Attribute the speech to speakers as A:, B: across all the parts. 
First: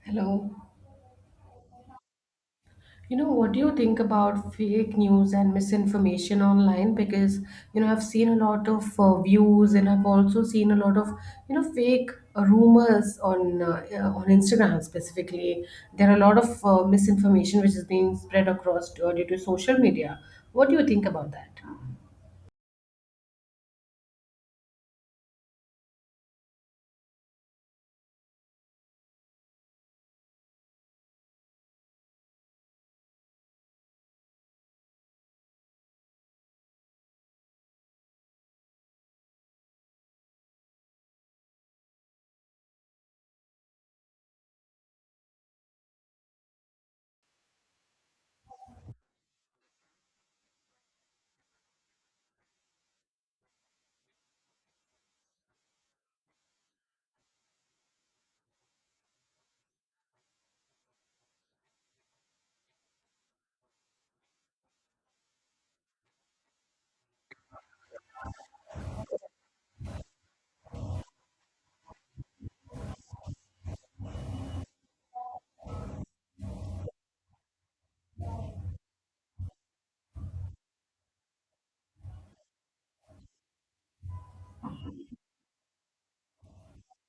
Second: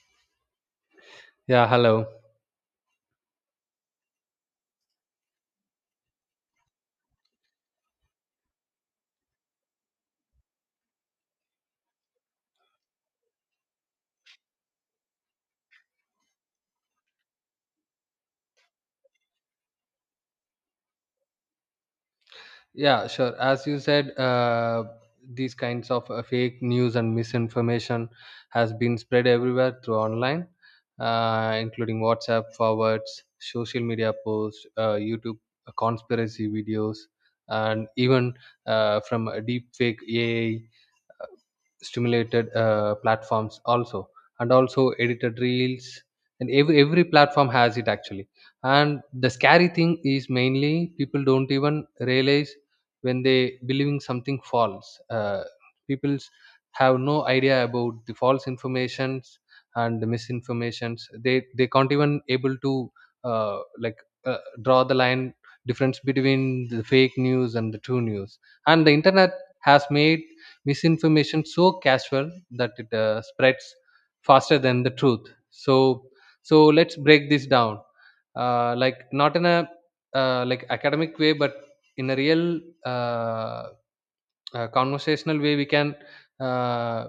A: Hello.
B: Yeah, hello.
A: You know, what do you think about fake news and misinformation online? Because I've seen a lot of views, and I've also seen a lot of, fake rumors on Instagram specifically. There are a lot of misinformation which is being spread across due to social media. What do you think about that?
B: Yeah, sure. As you said, these kinds of fake news and misinformation has been spread everywhere through online, including WhatsApp forwards, social media posts, YouTube conspiracy videos, and even from a deep fake AI. Stimulated platforms also, and also edited reels, and every platform has it actually. And the scary thing is mainly people don't even realize when they believing something false. People have no idea about the false informations and the misinformations. They can't even able to like draw the line difference between the fake news and the true news. And the internet has made misinformation so casual that it spreads faster than the truth. So let's break this down, like not in a like academic way, but in a real uh, conversational way we can uh,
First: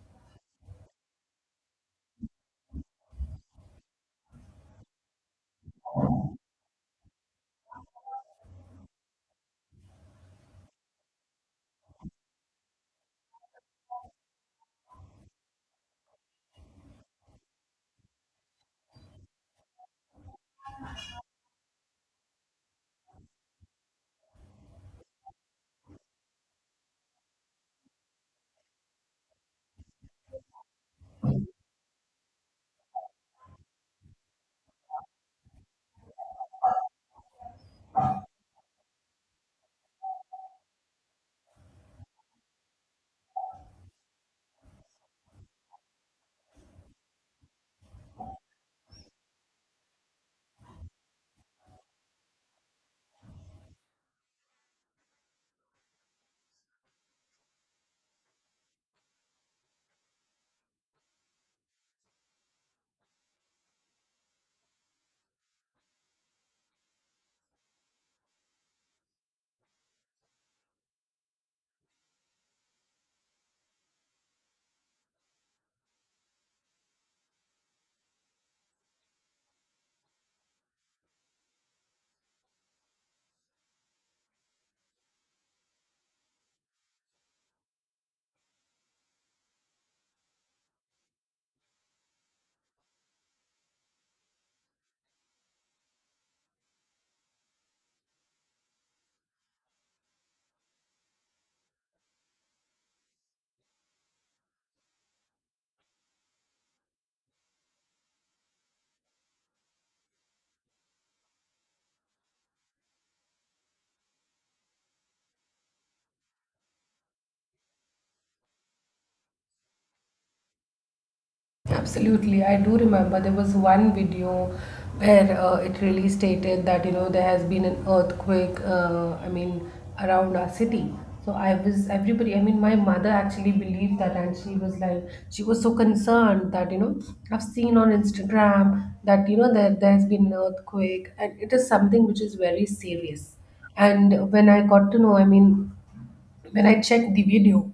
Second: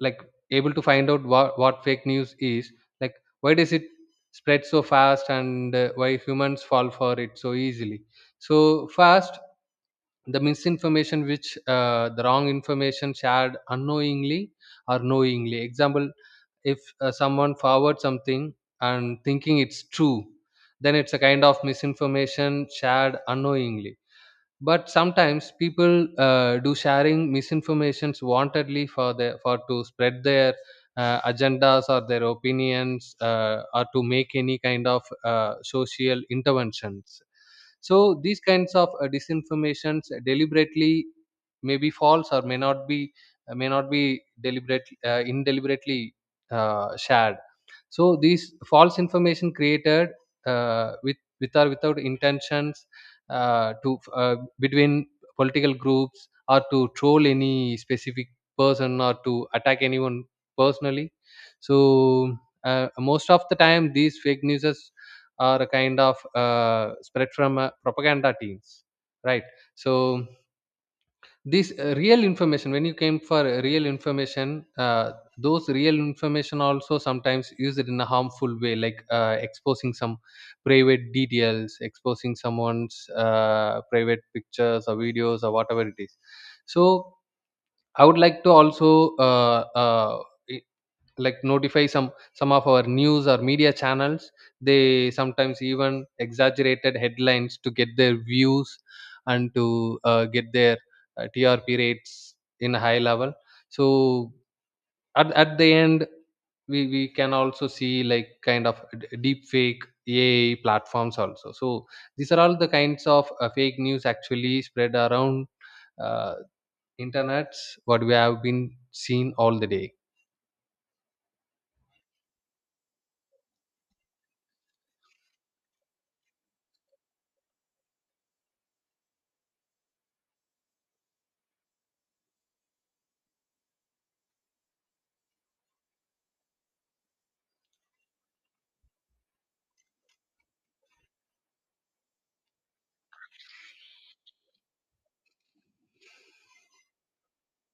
B: like able to find out what fake news is, like why does it spread so fast, and why humans fall for it so easily. So first, the misinformation, which the wrong information shared unknowingly or knowingly. Example: if someone forwards something and thinking it's true, then it's a kind of misinformation shared unknowingly. But sometimes people do sharing misinformations wantedly, for the for to spread their agendas or their opinions, or to make any kind of social interventions. So these kinds of disinformations deliberately may be false or may not be. May not be deliberate, indeliberately shared. So these false information created with or without intentions to between political groups, or to troll any specific person, or to attack anyone personally. So most of the time, these fake news are a kind of spread from propaganda teams, right? So this real information, when you came for real information, those real information also sometimes used in a harmful way, like exposing some private details, exposing someone's private pictures or videos or whatever it is. So I would like to also i- like notify some of our news or media channels. They sometimes even exaggerated headlines to get their views and to get their TRP rates in a high level. So at the end, we can also see like kind of deep fake AI platforms also. So these are all the kinds of fake news actually spread around uh, internets, what we have been seen all the day.
A: Absolutely, I do remember there was one video where it really stated that, you know, there has been an earthquake. I mean, around our city. So I was everybody. I mean, my mother actually believed that, and she was like, she was so concerned that, you know, I've seen on Instagram that, you know, that there's been an earthquake, and it is something which is very serious. And when I got to know, I mean, when I checked the video,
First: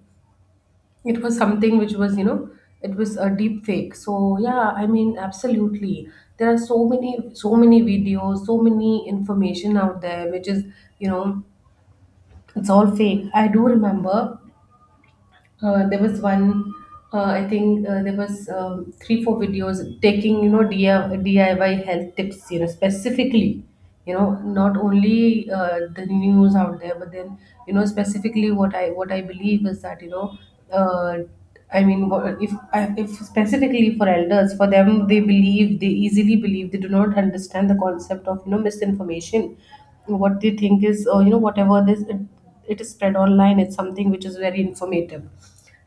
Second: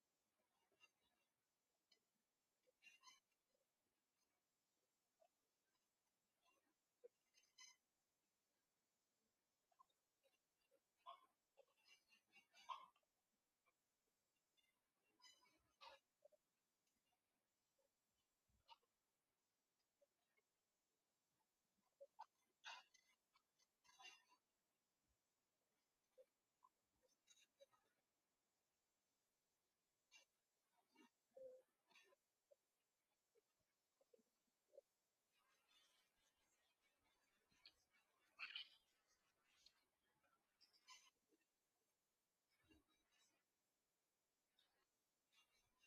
A: it was something which was, you know, it was a deep fake. So yeah, I mean, absolutely, there are so many videos, so many information out there which is, you know, it's all fake. I do remember there was one, I think, there was 3 4 videos taking, you know, DIY health tips, you know, specifically, you know, not only the news out there, but then, you know, specifically what I, what I believe is that, you know, uh, I mean if if specifically for elders, for them, they believe, they easily believe, they do not understand the concept of, you know, misinformation. What they think is, you know, whatever this, it is spread online, it's something which is very informative.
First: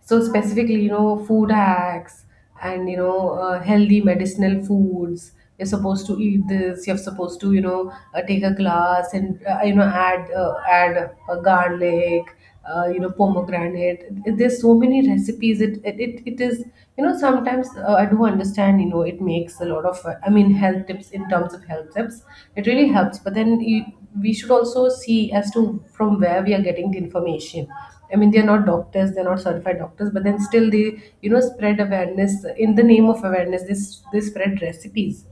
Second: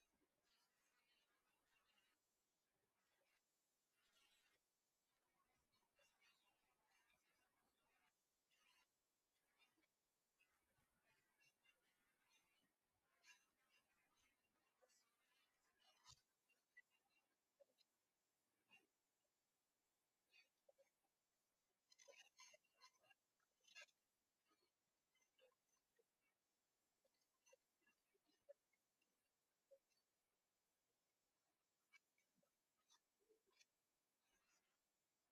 A: So specifically, you know, food hacks, and, you know, healthy medicinal foods, you're supposed to eat this, you're supposed to, you know, take a glass and, you know, add a garlic, you know, pomegranate. There's so many recipes. It is, you know, sometimes, I do understand, you know, it makes a lot of I mean health tips, in terms of health tips, it really helps, but we should also see as to from where we are getting the information. I mean, they're not doctors, they're not certified doctors, but then still they, you know, spread awareness. In the name of awareness, they spread recipes,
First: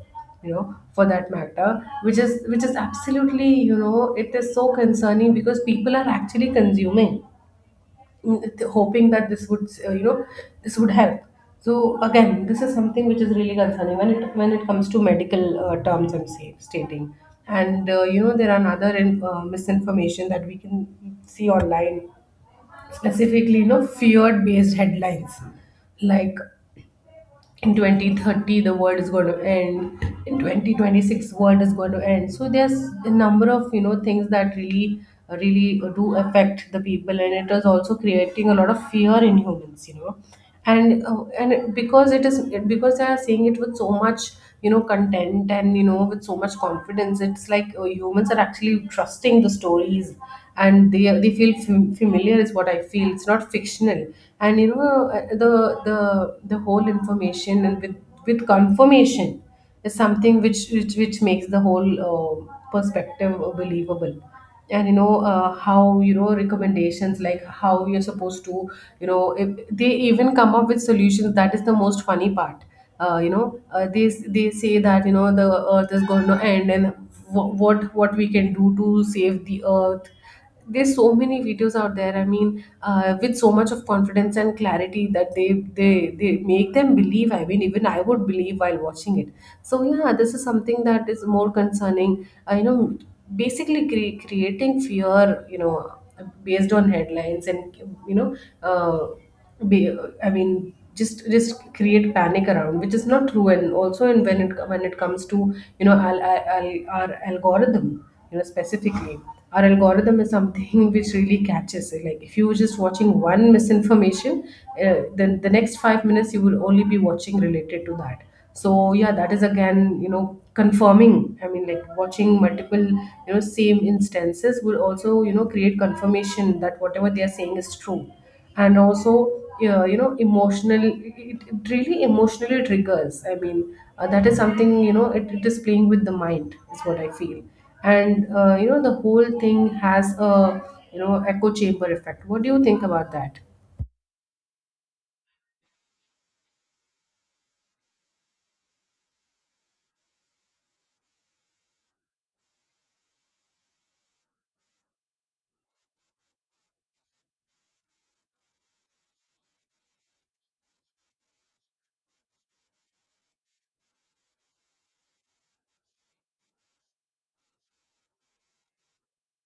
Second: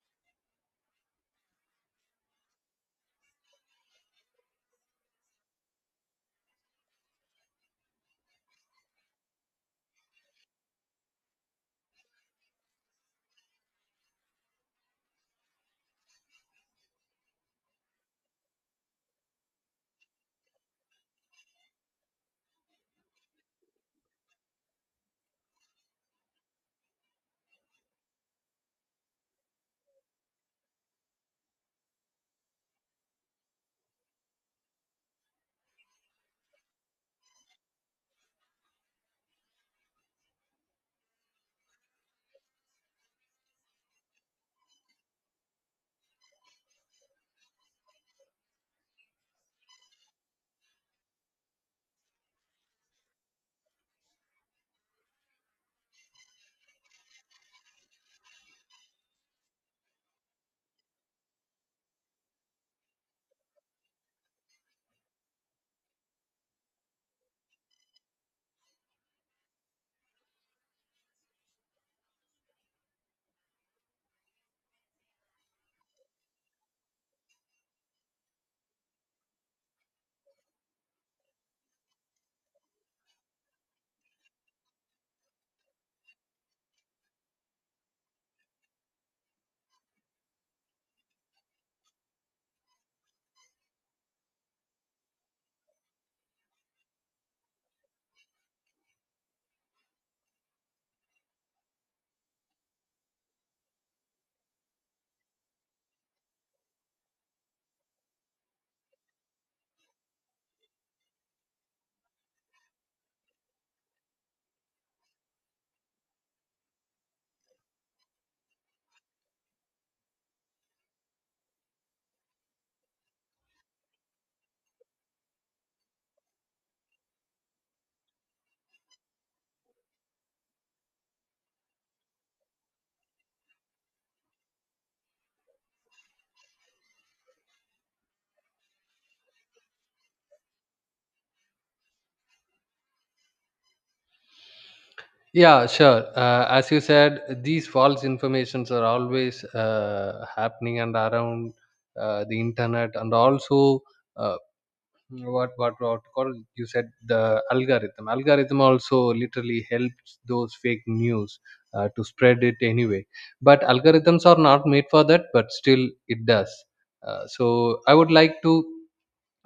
A: you know, for that matter, which is, which is absolutely, you know, it is so concerning because people are actually consuming, mm, hoping that this would, you know, this would help. So again, this is something which is really concerning when it comes to medical terms, and am stating. And, you know, there are another misinformation that we can see online, specifically, you know, fear based headlines, like in 2030 the world is going to end, in 2026 world is going to end. So there's a number of, you know, things that really do affect the people, and it is also creating a lot of fear in humans, you know. And, and because it is, because they are saying it with so much, you know, content, and, you know, with so much confidence, it's like, humans are actually trusting the stories, and they feel familiar is what I feel, it's not fictional. And, you know, the the whole information, and with confirmation, is something which which makes the whole perspective believable. And, you know, how, you know, recommendations, like how you're supposed to, you know, if they even come up with solutions, that is the most funny part. You know, they say that, you know, the earth is going to end, and what what we can do to save the earth. There's so many videos out there, I mean, with so much of confidence and clarity that they they make them believe, I mean, even I would believe while watching it. So yeah, this is something that is more concerning, you know, basically creating fear, you know, based on headlines, and, you know, uh, be, I mean, just create panic around, which is not true. And also, and when it comes to, you know, our our algorithm, you know, specifically our algorithm is something which really catches it. Like if you were just watching one misinformation, then the next 5 minutes you will only be watching related to that. So yeah, that is again, you know, confirming, I mean, like watching multiple, you know, same instances will also, you know, create confirmation that whatever they are saying is true. And also yeah, you know, emotional, it really emotionally triggers, I mean, that is something, you know, it is playing with the mind is what I feel. And, you know, the whole thing has a, you know, echo chamber effect. What do you think about that?
B: Yeah, sure. As you said, these false informations are always happening and around the internet, and also uh, what what to call, you said the algorithm. Algorithm also literally helps those fake news to spread it anyway. But algorithms are not made for that, but still it does. So I would like to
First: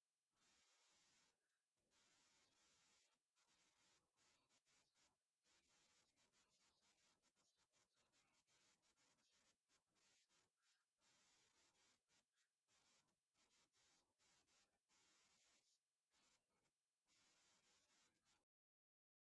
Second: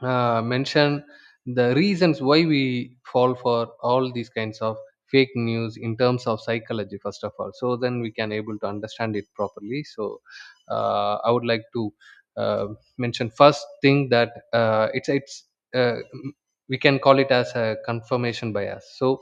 B: mention the reasons why we fall for all these kinds of fake news in terms of psychology first of all, so then we can able to understand it properly. So I would like to uh, mention first thing, that uh, m- we can call it as a confirmation bias. So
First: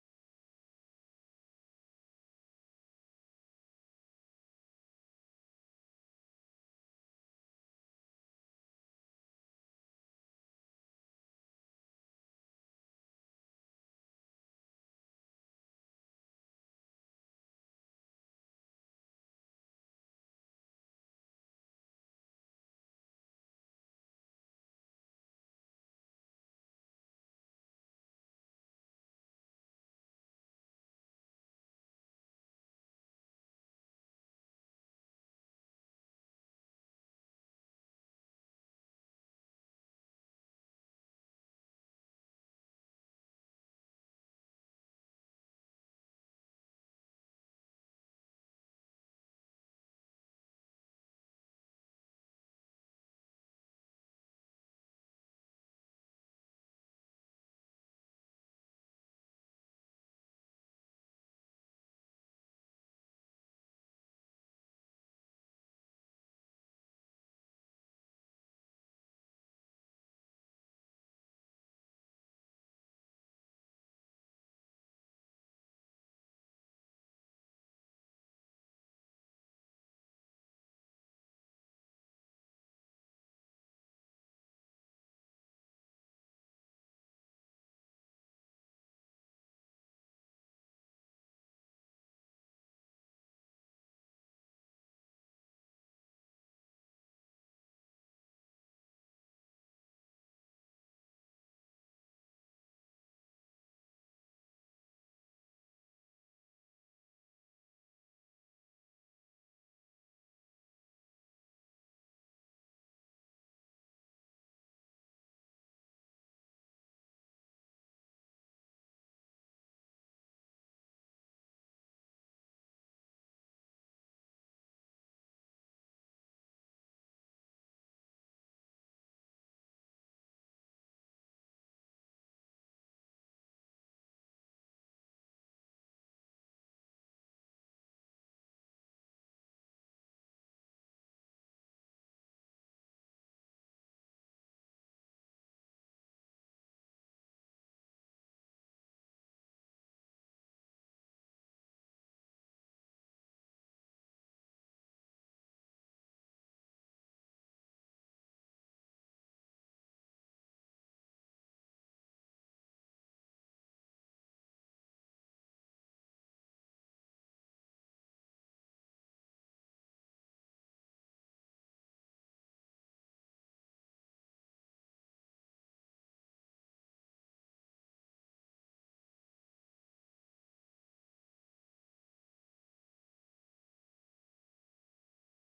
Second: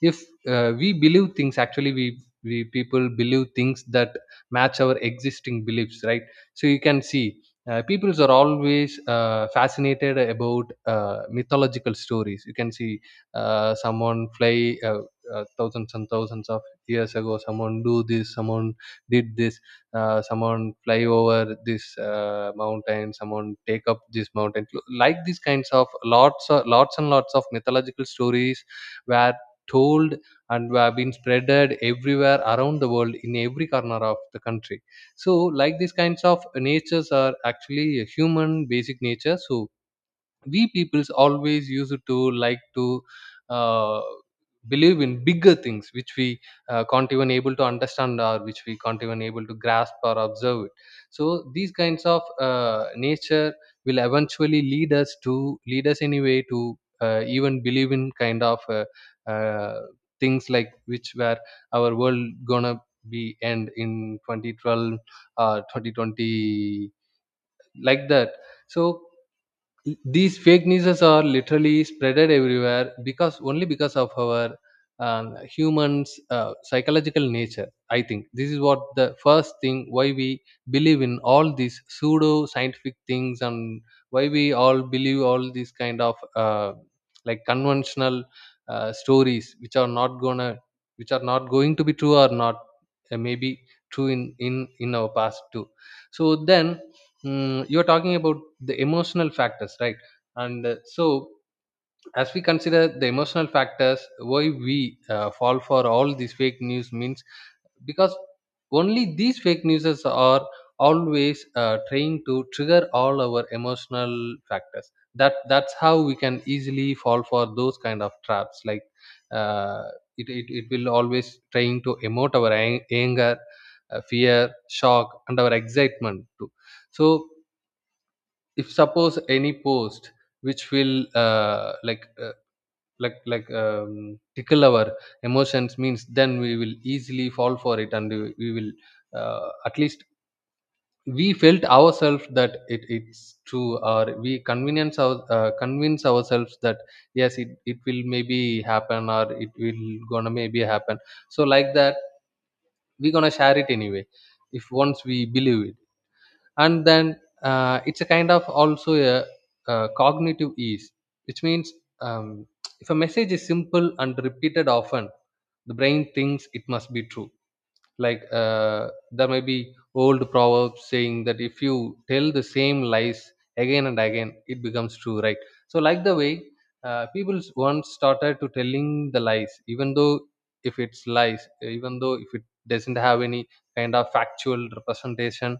B: if we believe things, actually we people believe things that match our existing beliefs, right? So you can see peoples are always fascinated about mythological stories. You can see someone fly thousands and thousands of years ago, someone do this, someone did this, someone fly over this mountain, someone take up this mountain, like these kinds of lots and lots of mythological stories were told and were being spreaded everywhere around the world in every corner of the country. So like these kinds of natures are actually a human basic nature. So we peoples always used to like to uh, believe in bigger things which we can't even able to understand, or which we can't even able to grasp or observe it. So these kinds of nature will eventually lead us to lead us anyway to even believe in kind of uh, things like, which where our world gonna be end in 2012 or 2020, like that. So these fake news are literally spreaded everywhere, because only because of our humans psychological nature. I think this is what the first thing why we believe in all these pseudo scientific things, and why we all believe all these kind of uh, like conventional stories which are not gonna, which are not going to be true or not, maybe true in in our past too. So then, mm, you're talking about the emotional factors, right? And so, as we consider the emotional factors, why we fall for all these fake news means, because only these fake newses are always trying to trigger all our emotional factors. That's how we can easily fall for those kind of traps. Like uh, it will always trying to emote our anger, fear, shock, and our excitement too. So if suppose any post which will like tickle our emotions means, then we will easily fall for it, and we will at least we felt ourselves that it's true, or we convenience our convince ourselves that yes it will maybe happen, or it will gonna maybe happen. So like that, we gonna share it anyway if once we believe it. And then it's a kind of also a cognitive ease, which means um, if a message is simple and repeated often, the brain thinks it must be true. Like there may be old proverbs saying that if you tell the same lies again and again, it becomes true, right? So like the way people once started to telling the lies, even though if it's lies, even though if it doesn't have any kind of factual representation,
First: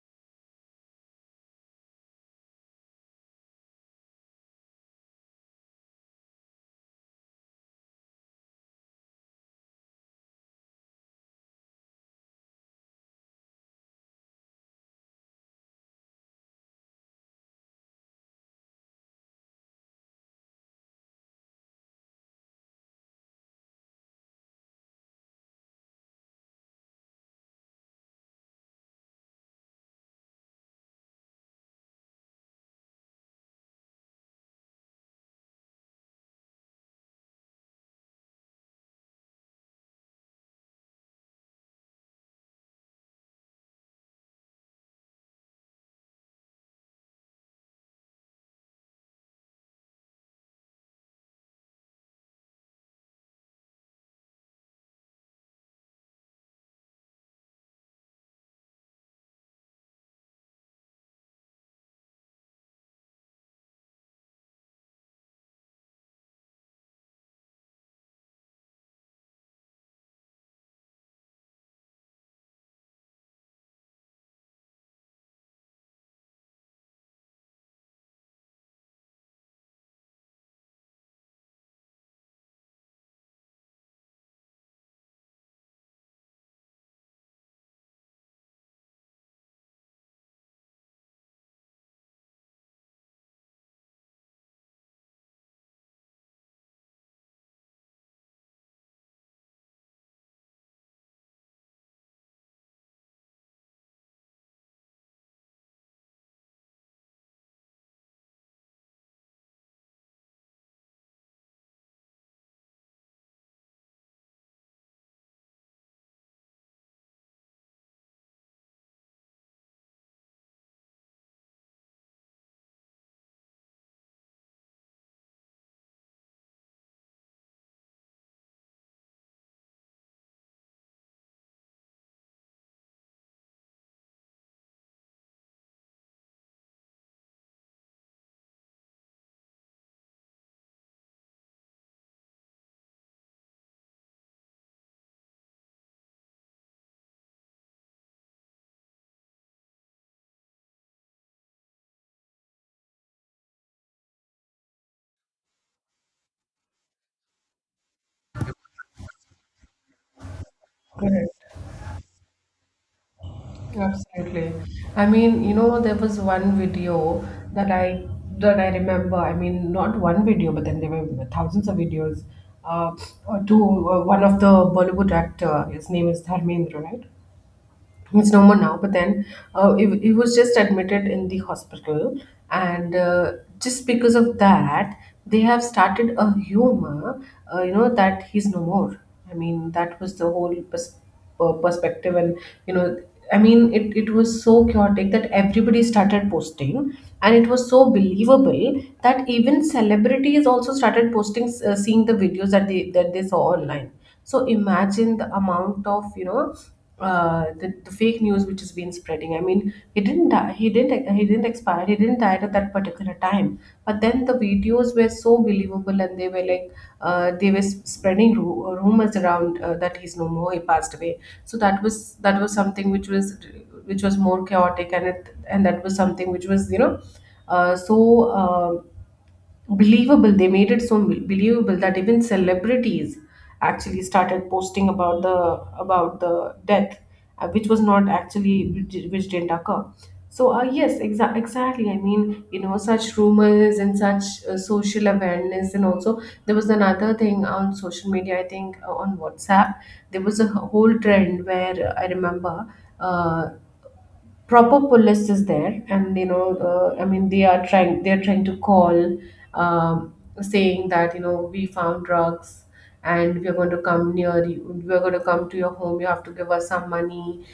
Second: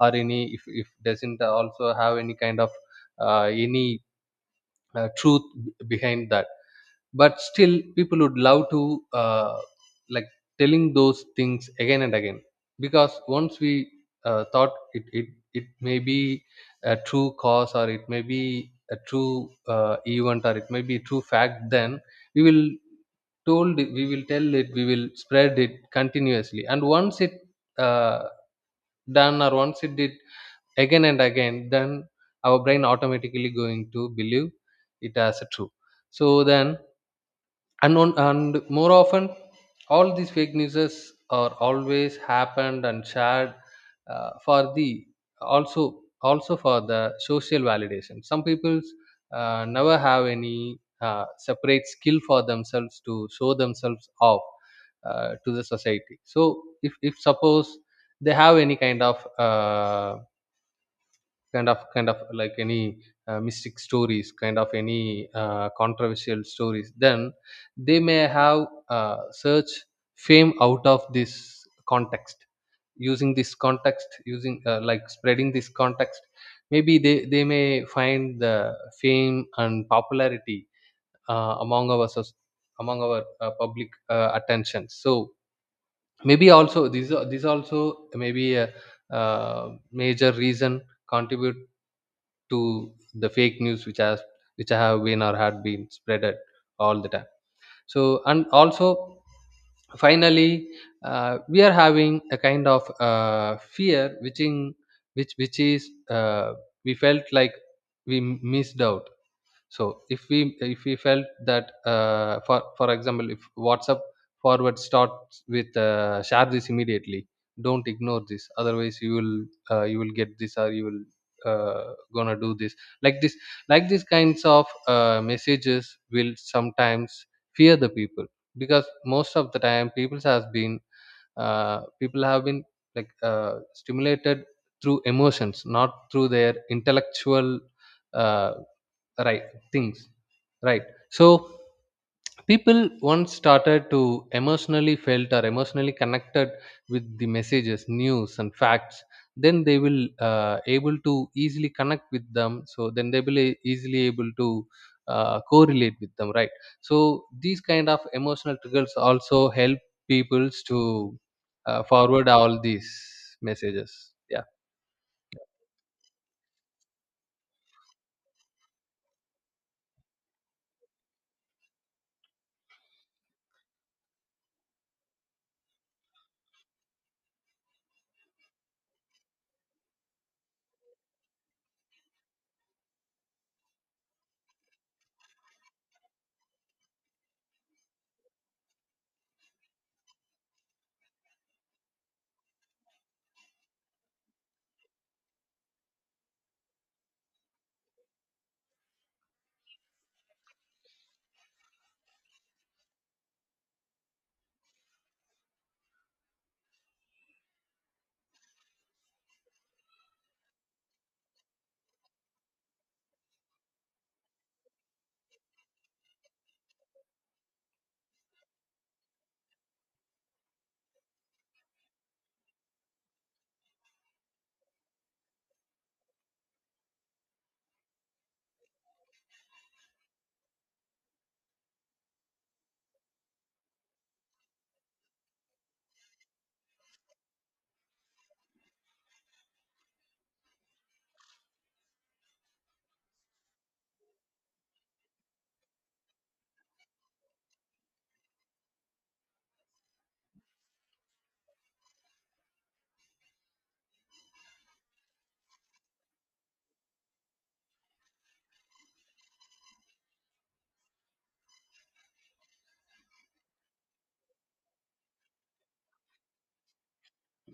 B: or any if doesn't also have any kind of any truth behind that. But still people would love to like telling those things again and again, because once we thought it it may be a true cause, or it may be a true event, or it may be a true fact, then we will we will tell it, we will spread it continuously. And once it uh, done, or once it did again and again, then our brain automatically going to believe it as a true. So then, and on, and more often, all these fake newses are always happened and shared for the also for the social validation. Some people never have any separate skill for themselves to show themselves off to the society. So if suppose they have any kind of like any mystic stories, kind of any controversial stories, then they may have search fame out of this context, using this context, using like spreading this context, maybe they may find the fame and popularity uh, among our soc- among our public attention. So maybe also this also maybe a major reason contribute to the fake news which has, which have been or had been spreaded all the time. So and also, finally, we are having a kind of fear which in which is we felt like we missed out. So if we, if we felt that for example, if WhatsApp forward starts with share this immediately, don't ignore this, otherwise you will get this, or you will gonna do this, like this. Like these kinds of messages will sometimes fear the people, because most of the time people has been people have been like stimulated through emotions, not through their intellectual uh, right things, right? So people once started to emotionally felt or emotionally connected with the messages, news and facts, then they will able to easily connect with them. So then they will easily able to correlate with them, right? So these kind of emotional triggers also help peoples to
A: Correct.
B: forward all these messages, yeah.
A: Absolutely. I mean, you know, there was one video that I remember. I mean, not one video, but then there were thousands of videos. Uh, to one of the Bollywood actor, his name is Dharmendra, right? It's no more now, but then, he was just admitted in the hospital, and, just because of that, they have started a humor, you know, that he's no more. I mean, that was the whole perspective, and, you know, I mean, it was so chaotic that everybody started posting, and it was so believable that even celebrities also started posting, seeing the videos that they saw online. So imagine the amount of, you know, the fake news which has been spreading. I mean, he didn't die, he didn't expire, he didn't die at that particular time. But then the videos were so believable, and they were like, they were spreading rumors around, that he's no more, he passed away. So that was something which was, which was more chaotic. And it, and that was something which was, you know, uh, so uh, believable. They made it so believable that even celebrities actually started posting about the, about the death, which was not actually, which didn't occur. So, yes, exactly, I mean, you know, such rumors and such, social awareness. And also, there was another thing on social media, I think, on WhatsApp. There was a whole trend where, I remember, uh, proper police is there, and, you know, I mean, they are trying, they're trying to call, um, saying that, you know, we found drugs, and we're going to come near you, we're going to come to your home, you have to give us some money.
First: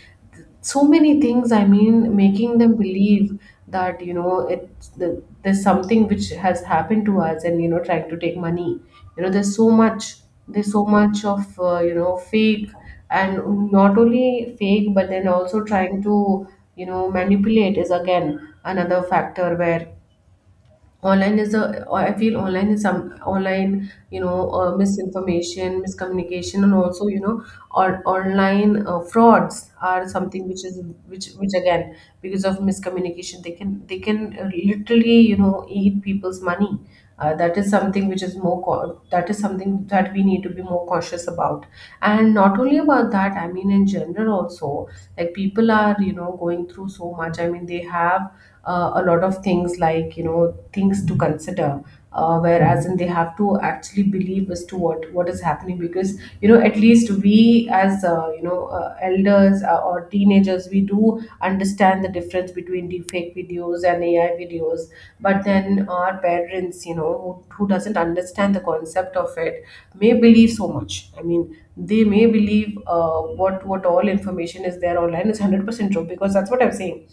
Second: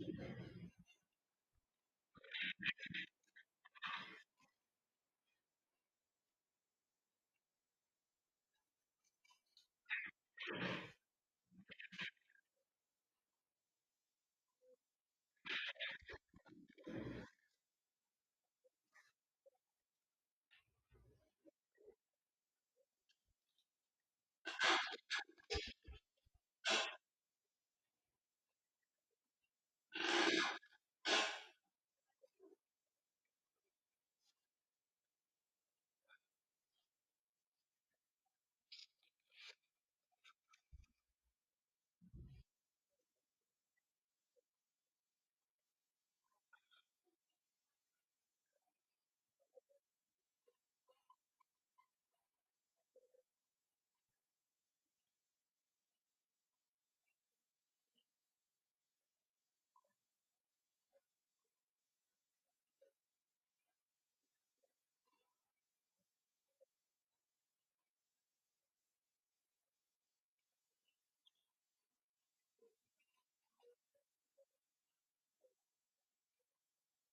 A: So many things, I mean, making them believe that, you know, there's something which has happened to us, and, you know, trying to take money. You know, there's so much, there's so much of, you know, fake, and not only fake, but then also trying to, you know, manipulate, is again another factor where online is a, or I feel online is some online, you know, misinformation, miscommunication, and also, you know, or online frauds are something which is, which again, because of miscommunication, they can, literally, you know, eat people's money. That is something which is more that is something that we need to be more cautious about. And not only about that, I mean, in general also, like people are, you know, going through so much, I mean, they have, a lot of things, like, you know, things to consider, whereas in they have to actually believe as to what is happening. Because, you know, at least we as, you know, elders, or teenagers, we do understand the difference between deep fake videos and AI videos. But then our parents, you know, who doesn't understand the concept of it may believe so much, I mean, they may believe, what all information is there online is 100% true. Because that's what I'm saying,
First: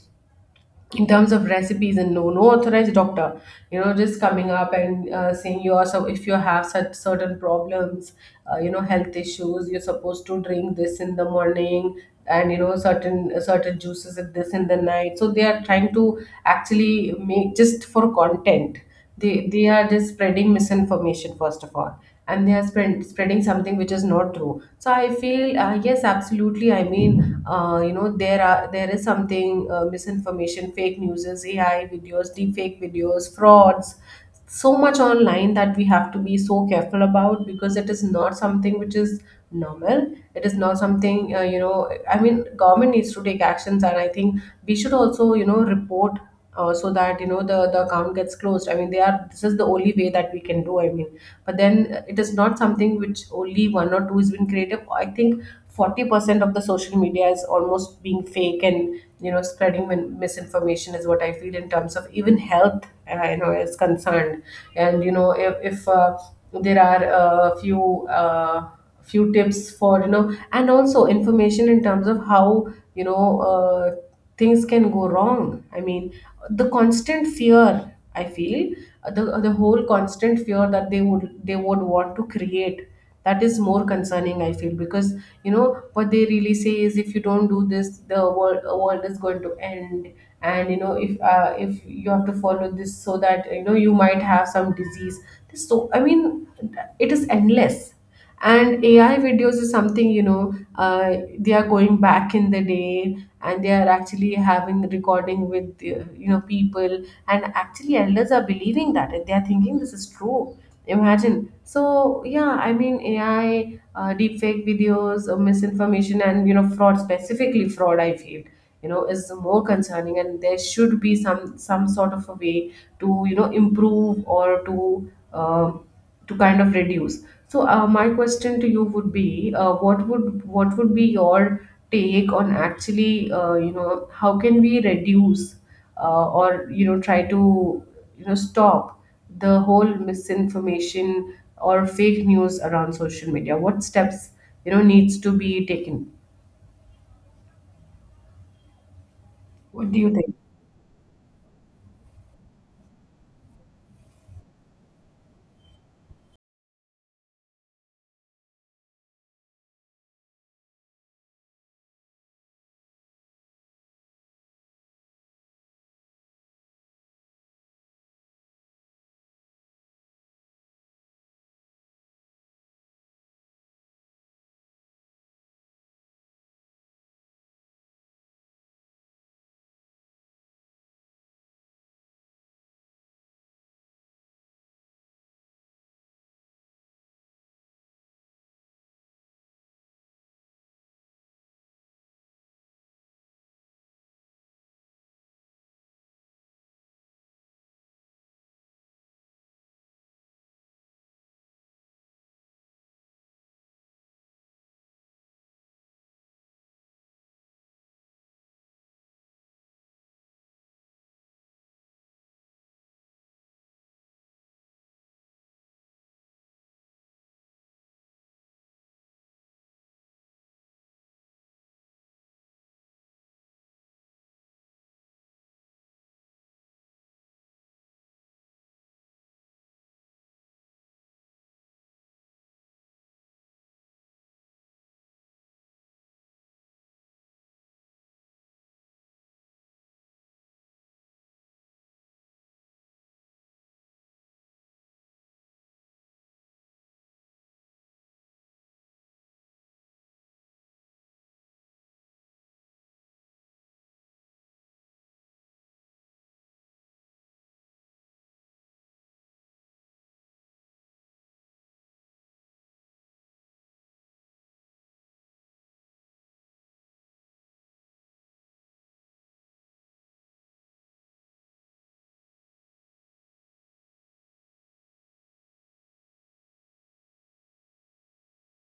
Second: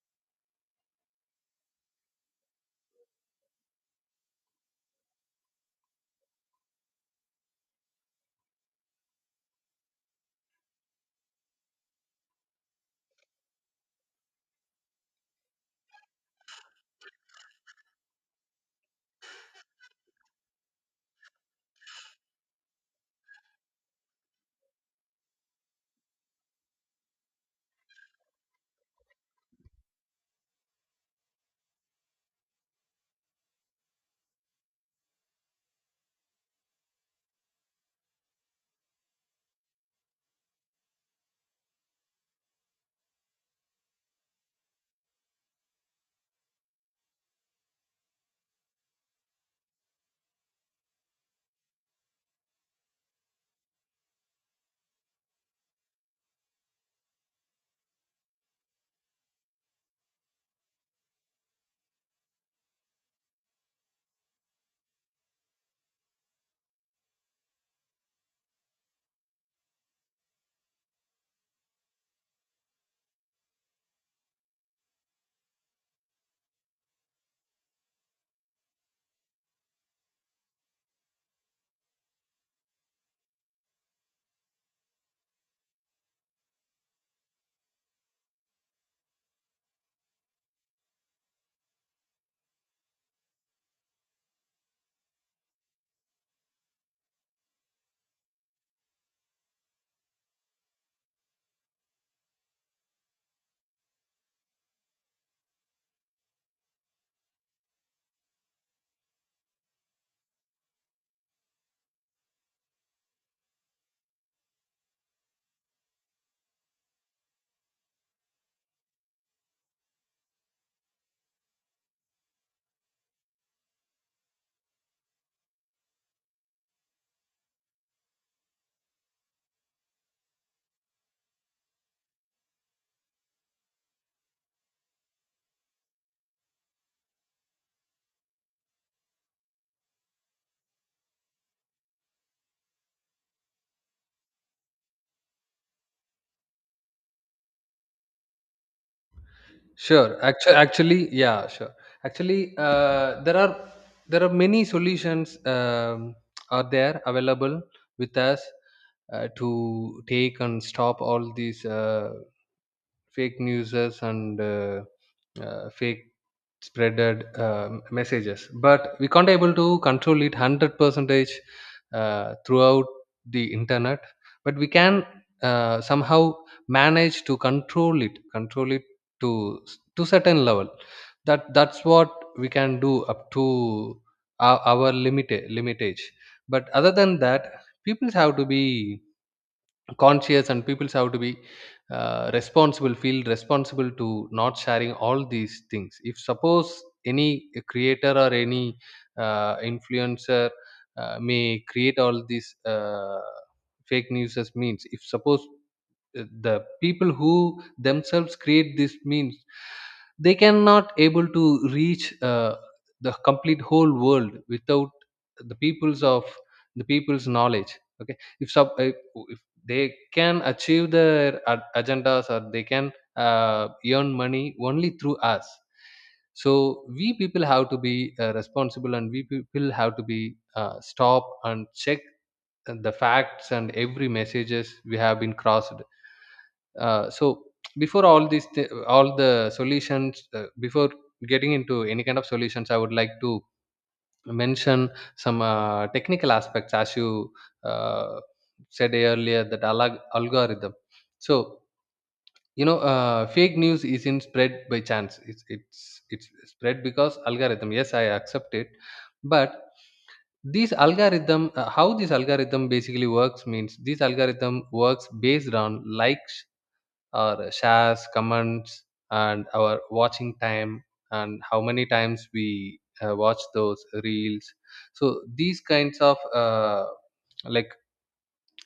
A: in terms of recipes, and no authorized doctor, you know, just coming up and, saying you are, so if you have such certain problems, you know, health issues, you're supposed to drink this in the morning, and, you know, certain juices at this in the night. So they are trying to actually make just for content, they are just spreading misinformation first of all, and they are spreading something which is not true. So I feel, yes, absolutely, I mean, you know, there are, there is something, misinformation, fake news, AI videos, deep fake videos, frauds, so much online, that we have to be so careful about because it is not something which is normal. It is not something, you know, I mean government needs to take actions. And I think we should also, you know, report, so that, you know, the account gets closed. I mean they are, this is the only way that we can do, I mean. But then it is not something which only one or two has been creative. I think 40% of the social media is almost being fake and, you know, spreading misinformation is what I feel, in terms of even health you know is concerned. And you know, if there are a few few tips for, you know, and also information in terms of how, you know, things can go wrong. I mean the constant fear, I feel, the whole constant fear that they would, they would want to create, that is more concerning, I feel, because, you know, what they really say is, if you don't do this, the world is going to end. And you know if you have to follow this, so that you know, you might have some disease. So I mean, it is endless. And AI videos is something, you know, uh, they are going back in the day, and they are actually having recording with, you know, people, and actually elders are believing that, and they are thinking this is true. Imagine. So yeah, I mean, AI deep fake videos, misinformation and, you know, fraud, specifically fraud, I feel, you know, is more concerning. And there should be some sort of a way to, you know, improve or um to kind of reduce. So my question to you would be, what would, what would be your take on actually, you know, how can we reduce, or you know, try to, you know, stop the whole misinformation or fake news around social media? What steps, you know, needs to be taken? What do you
B: Sure.
A: think?
B: Actually, actually, yeah, sure. Actually, there are many solutions are there available with us to take and stop all these fake newses and fake spreaded messages, but we can't able to control it 100 percentage throughout the internet. But we can somehow manage to control it to to certain level. That that's what we can do up to our limitage. But other than that, people have to be conscious and people have to be responsible, feel responsible to not sharing all these things. If suppose any creator or any influencer may create all these fake news as means, if suppose the people who themselves create these memes, they cannot able to reach the complete whole world without the peoples of the people's knowledge. Okay, if sub if they can achieve their agendas or they can earn money only through us. So we people have to be responsible, and we people have to be stop and check the facts and every messages we have been crossed. So before all these all the solutions, before getting into any kind of solutions, I would like to mention some technical aspects. As you uh, said earlier, that alag algorithm. So fake news isn't spread by chance, it's it's spread because algorithm. Yes, I accept it. But these algorithm, how this algorithm basically works means this algorithm works based on likes, our shares, comments, and our watching time, and how many times we watch those reels. So these kinds of like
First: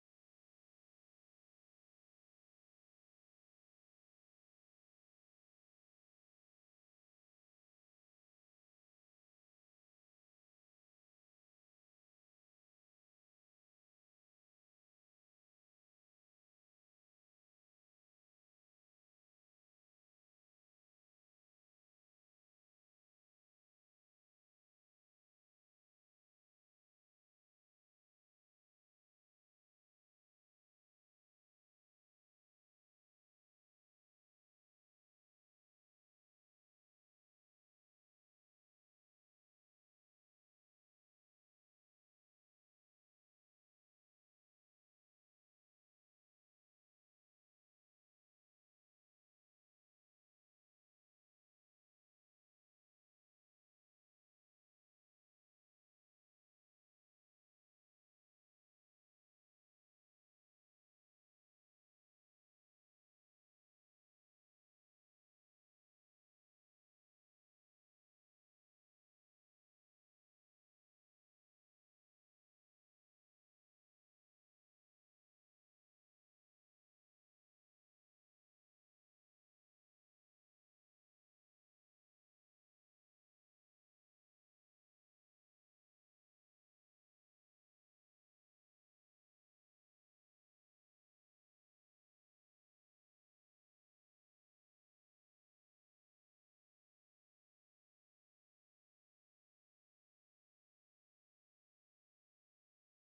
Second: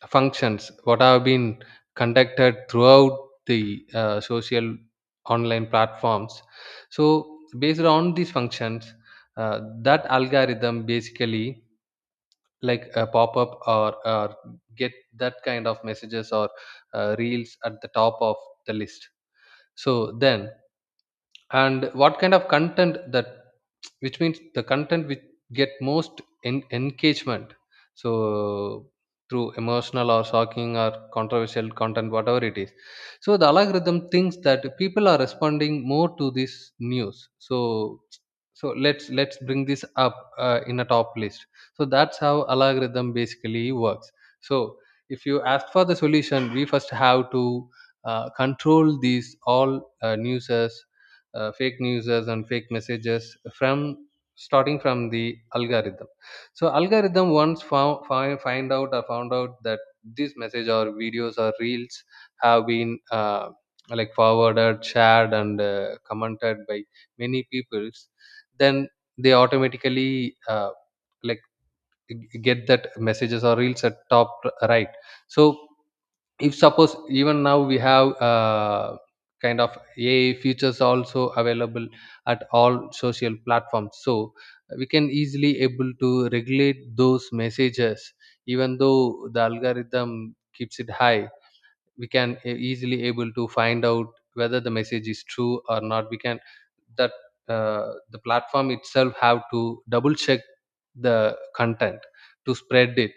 B: functions, what have been conducted throughout the social online platforms. So based on these functions, that algorithm basically like a pop-up or get that kind of messages or reels at the top of the list. So then, and what kind of content that, which means the content which get most engagement. So through emotional or shocking or controversial content, whatever it is. So the algorithm thinks that people are responding more to this news. So so let's bring this up in a top list. So that's how algorithm basically works. So if you ask for the solution, we first have to control these all newses, fake news and fake messages, from starting from the algorithm. So algorithm, once found out that this message or videos or reels have been forwarded, shared and commented by many peoples, then they automatically like get that messages or reels at top, right? So if suppose, even now we have kind of AI features also available at all social platforms. So we can easily able to regulate those messages. Even though the algorithm keeps it high, we can easily able to find out whether the message is true or not. We can that, the platform itself have to double check the content to spread it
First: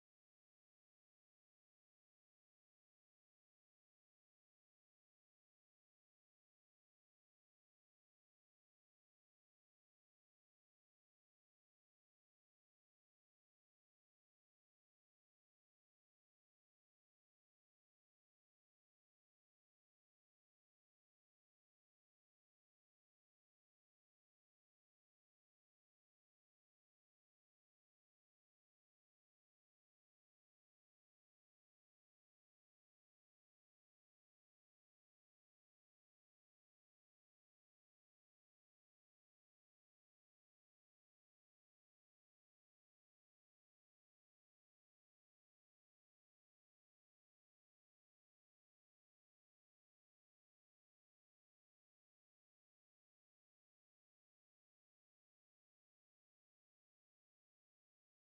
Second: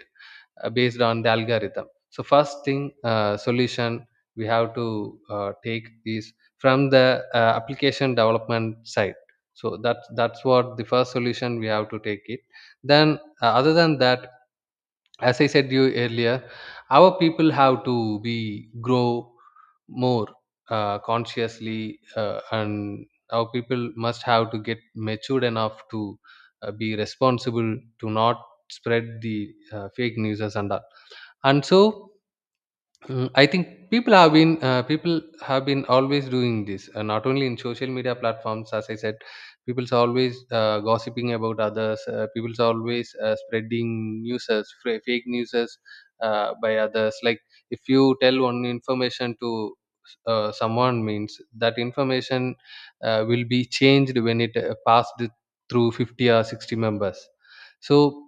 B: based on the algorithm. So first thing, solution we have to take is from the application development side. So that that's what the first solution we have to take it. Then other than that, as I said you earlier, our people have to be grow more consciously, and our people must have to get matured enough to be responsible to not spread the fake news and all. And so I think people have been always doing this, not only in social media platforms. As I said, people's always gossiping about others, people's always spreading newses, fake newses by others. Like if you tell one information to someone, means that information will be changed when it passed through 50 or 60 members. So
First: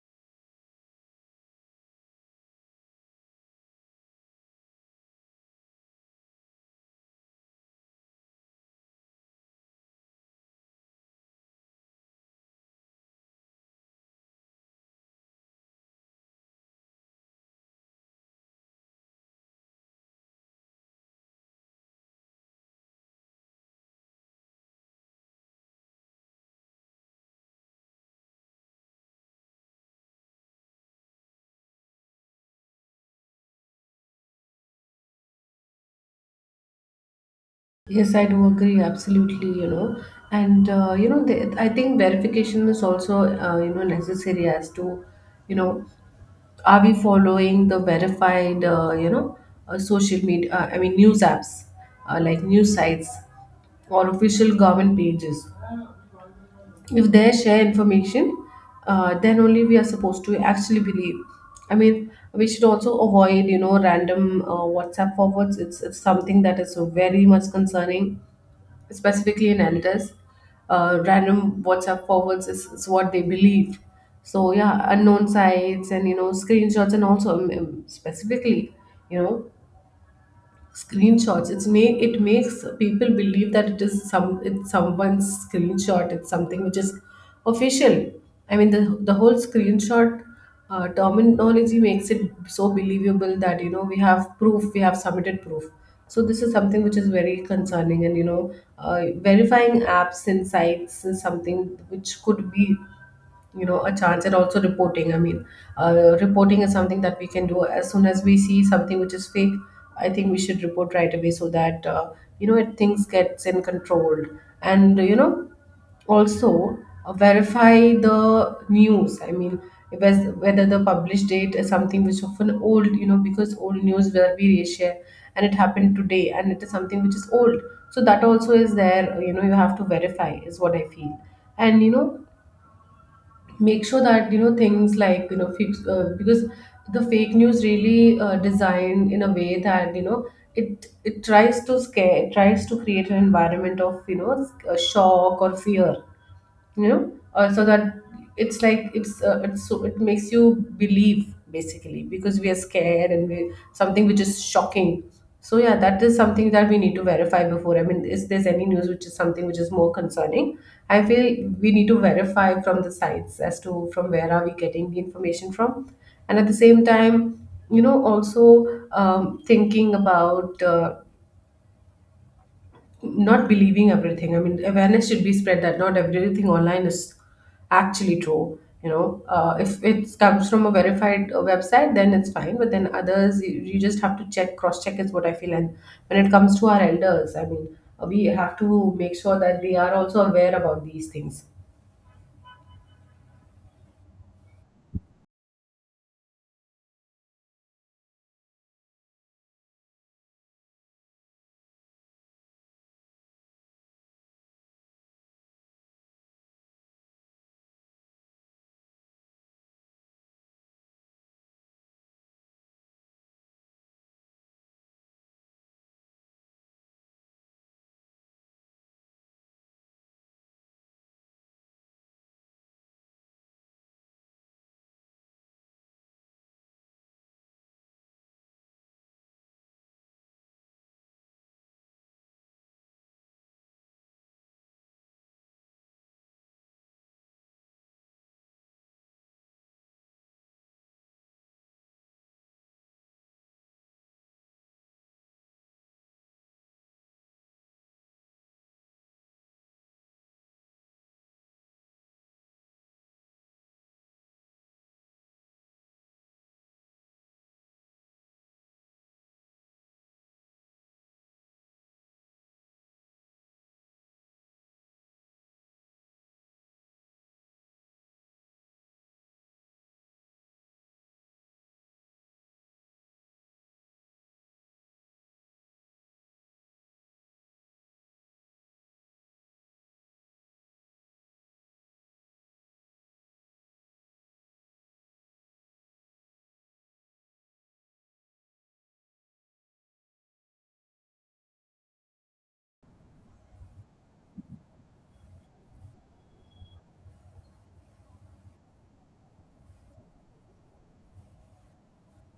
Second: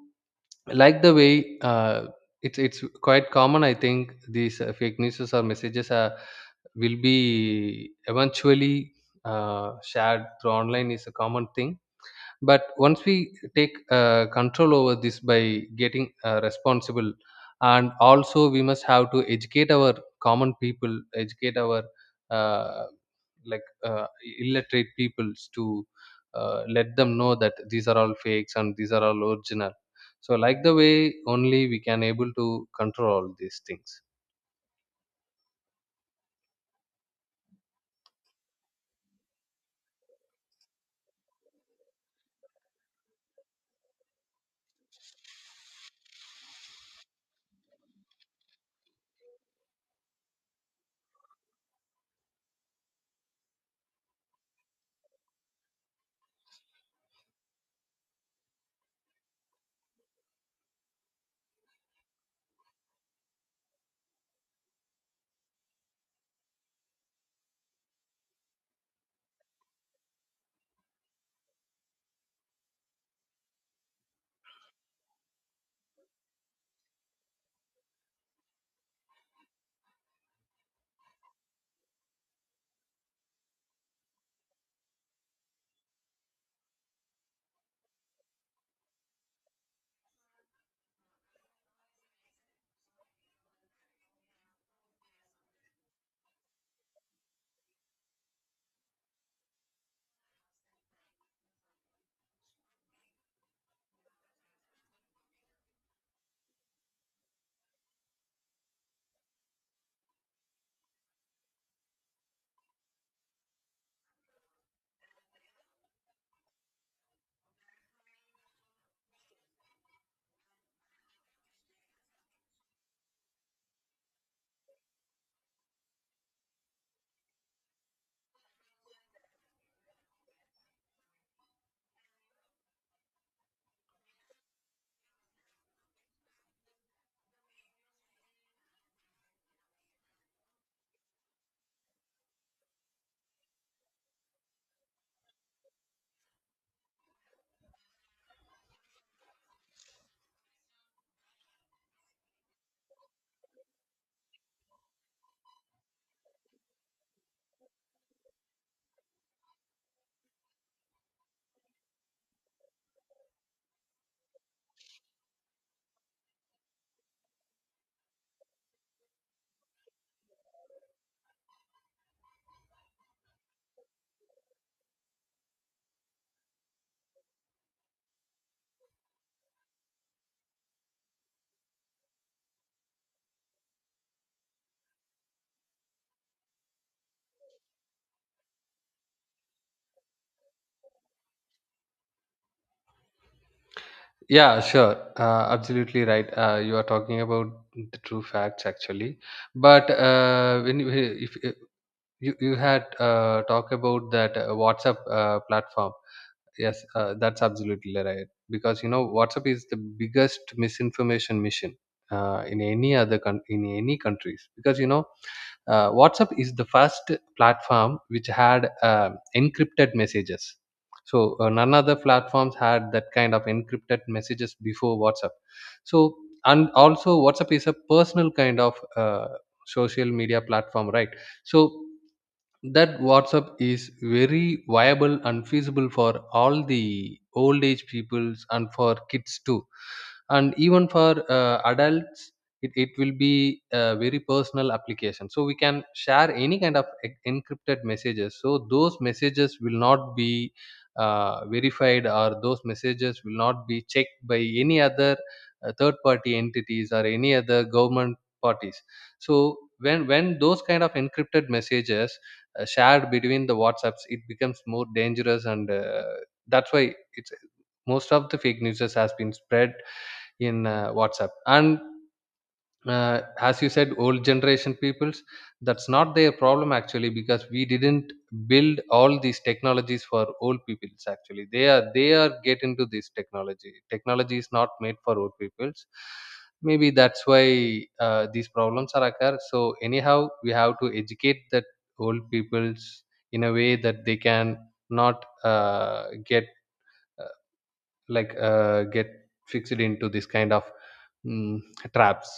B: like the way it's quite common. I think these fake news or messages are, will be eventually shared through online is a common thing. But once we take control over this by getting responsible, and also we must have to educate our common people, educate our uh, like uh, illiterate peoples to let them know that these are all fakes and these are all original. So like the way only we can able to control all these things.
A: Yes, I do agree absolutely, you know, and you know, I think verification is also, you know, necessary, as to, you know, are we following the verified, you know, social media, I mean news apps, like news sites or official government pages. If they share information, then only we are supposed to actually believe. I mean we should also avoid, you know, random whatsapp forwards. It's something that is very much concerning, specifically in elders. Random WhatsApp forwards is what they believe. So yeah, unknown sites, and you know, screenshots, and also specifically, you know, screenshots, it makes people believe that it is some, it's someone's screenshot, it's something which is official. I mean the whole screenshot terminology makes it so believable that, you know, we have proof, we have submitted proof. So this is something which is very concerning. And you know, verifying apps and sites is something which could be, you know, a chance. And also reporting, I mean, reporting is something that we can do as soon as we see something which is fake. I think we should report right away, so that you know things gets in controlled. And you know, also, verify the news, I mean, if whether the published date is something which often old, you know, because old news where we reshare, and it happened today, and it is something which is old. So that also is there, you know, you have to verify, is what I feel. And you know, make sure that, you know, things like, you know, because the fake news really designed in a way that, you know, it tries to scare, it tries to create an environment of, you know, shock or fear, you know, so that it's like it's so it makes you believe, basically, because we are scared and we something which is shocking. So yeah, that is something that we need to verify before, I mean, is there's any news which is something which is more concerning, I feel, we need to verify from the sites as to from where are we getting the information from. And at the same time, you know, also thinking about, not believing everything. I mean, awareness should be spread that not everything online is actually true. You know, if it comes from a verified website, then it's fine. But then others, you just have to check, cross check, is what I feel. And when it comes to our elders, I mean, we have to make sure that they are also aware about these things.
B: Yeah, sure. Absolutely right. You are talking about the true facts actually. But when you- if you you had talk about that WhatsApp platform. Yes, that's absolutely right. Because you know WhatsApp is the biggest misinformation mission in any other in any countries. Because you know WhatsApp is the first platform which had encrypted messages. So none other platforms had that kind of encrypted messages before WhatsApp. So, and also WhatsApp is a personal kind of social media platform, right? So that WhatsApp is very viable and feasible for all the old age peoples and for kids too, and even for adults. It will be a very personal application, so we can share any kind of encrypted messages. So those messages will not be verified, or those messages will not be checked by any other third-party entities or any other government parties. So when those kind of encrypted messages shared between the WhatsApps, it becomes more dangerous, and that's why it's, most of the fake news has been spread in WhatsApp. And as you said, old generation peoples, that's not their problem actually, because we didn't build all these technologies for old peoples. Actually they are get into this technology. Technology is not made for old peoples, maybe that's why these problems are occur. So anyhow we have to educate that old peoples in a way that they can not get uh, get fixed into this kind of mm, traps.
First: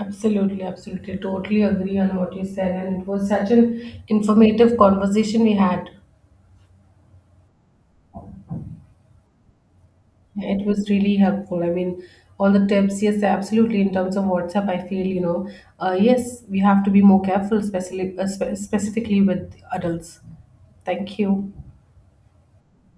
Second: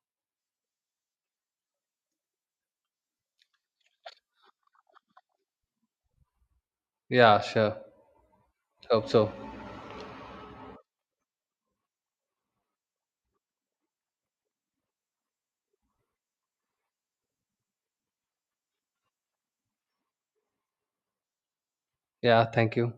A: Absolutely, absolutely. Totally agree on what you said. And it was such an informative conversation we had.
B: Yeah, sure. Hope so.
A: It was really helpful. I mean, all the tips, yes, absolutely. In terms of WhatsApp, I feel, you know, yes, we have to be more careful, especially specifically with adults. Thank you.
B: Yeah, thank you.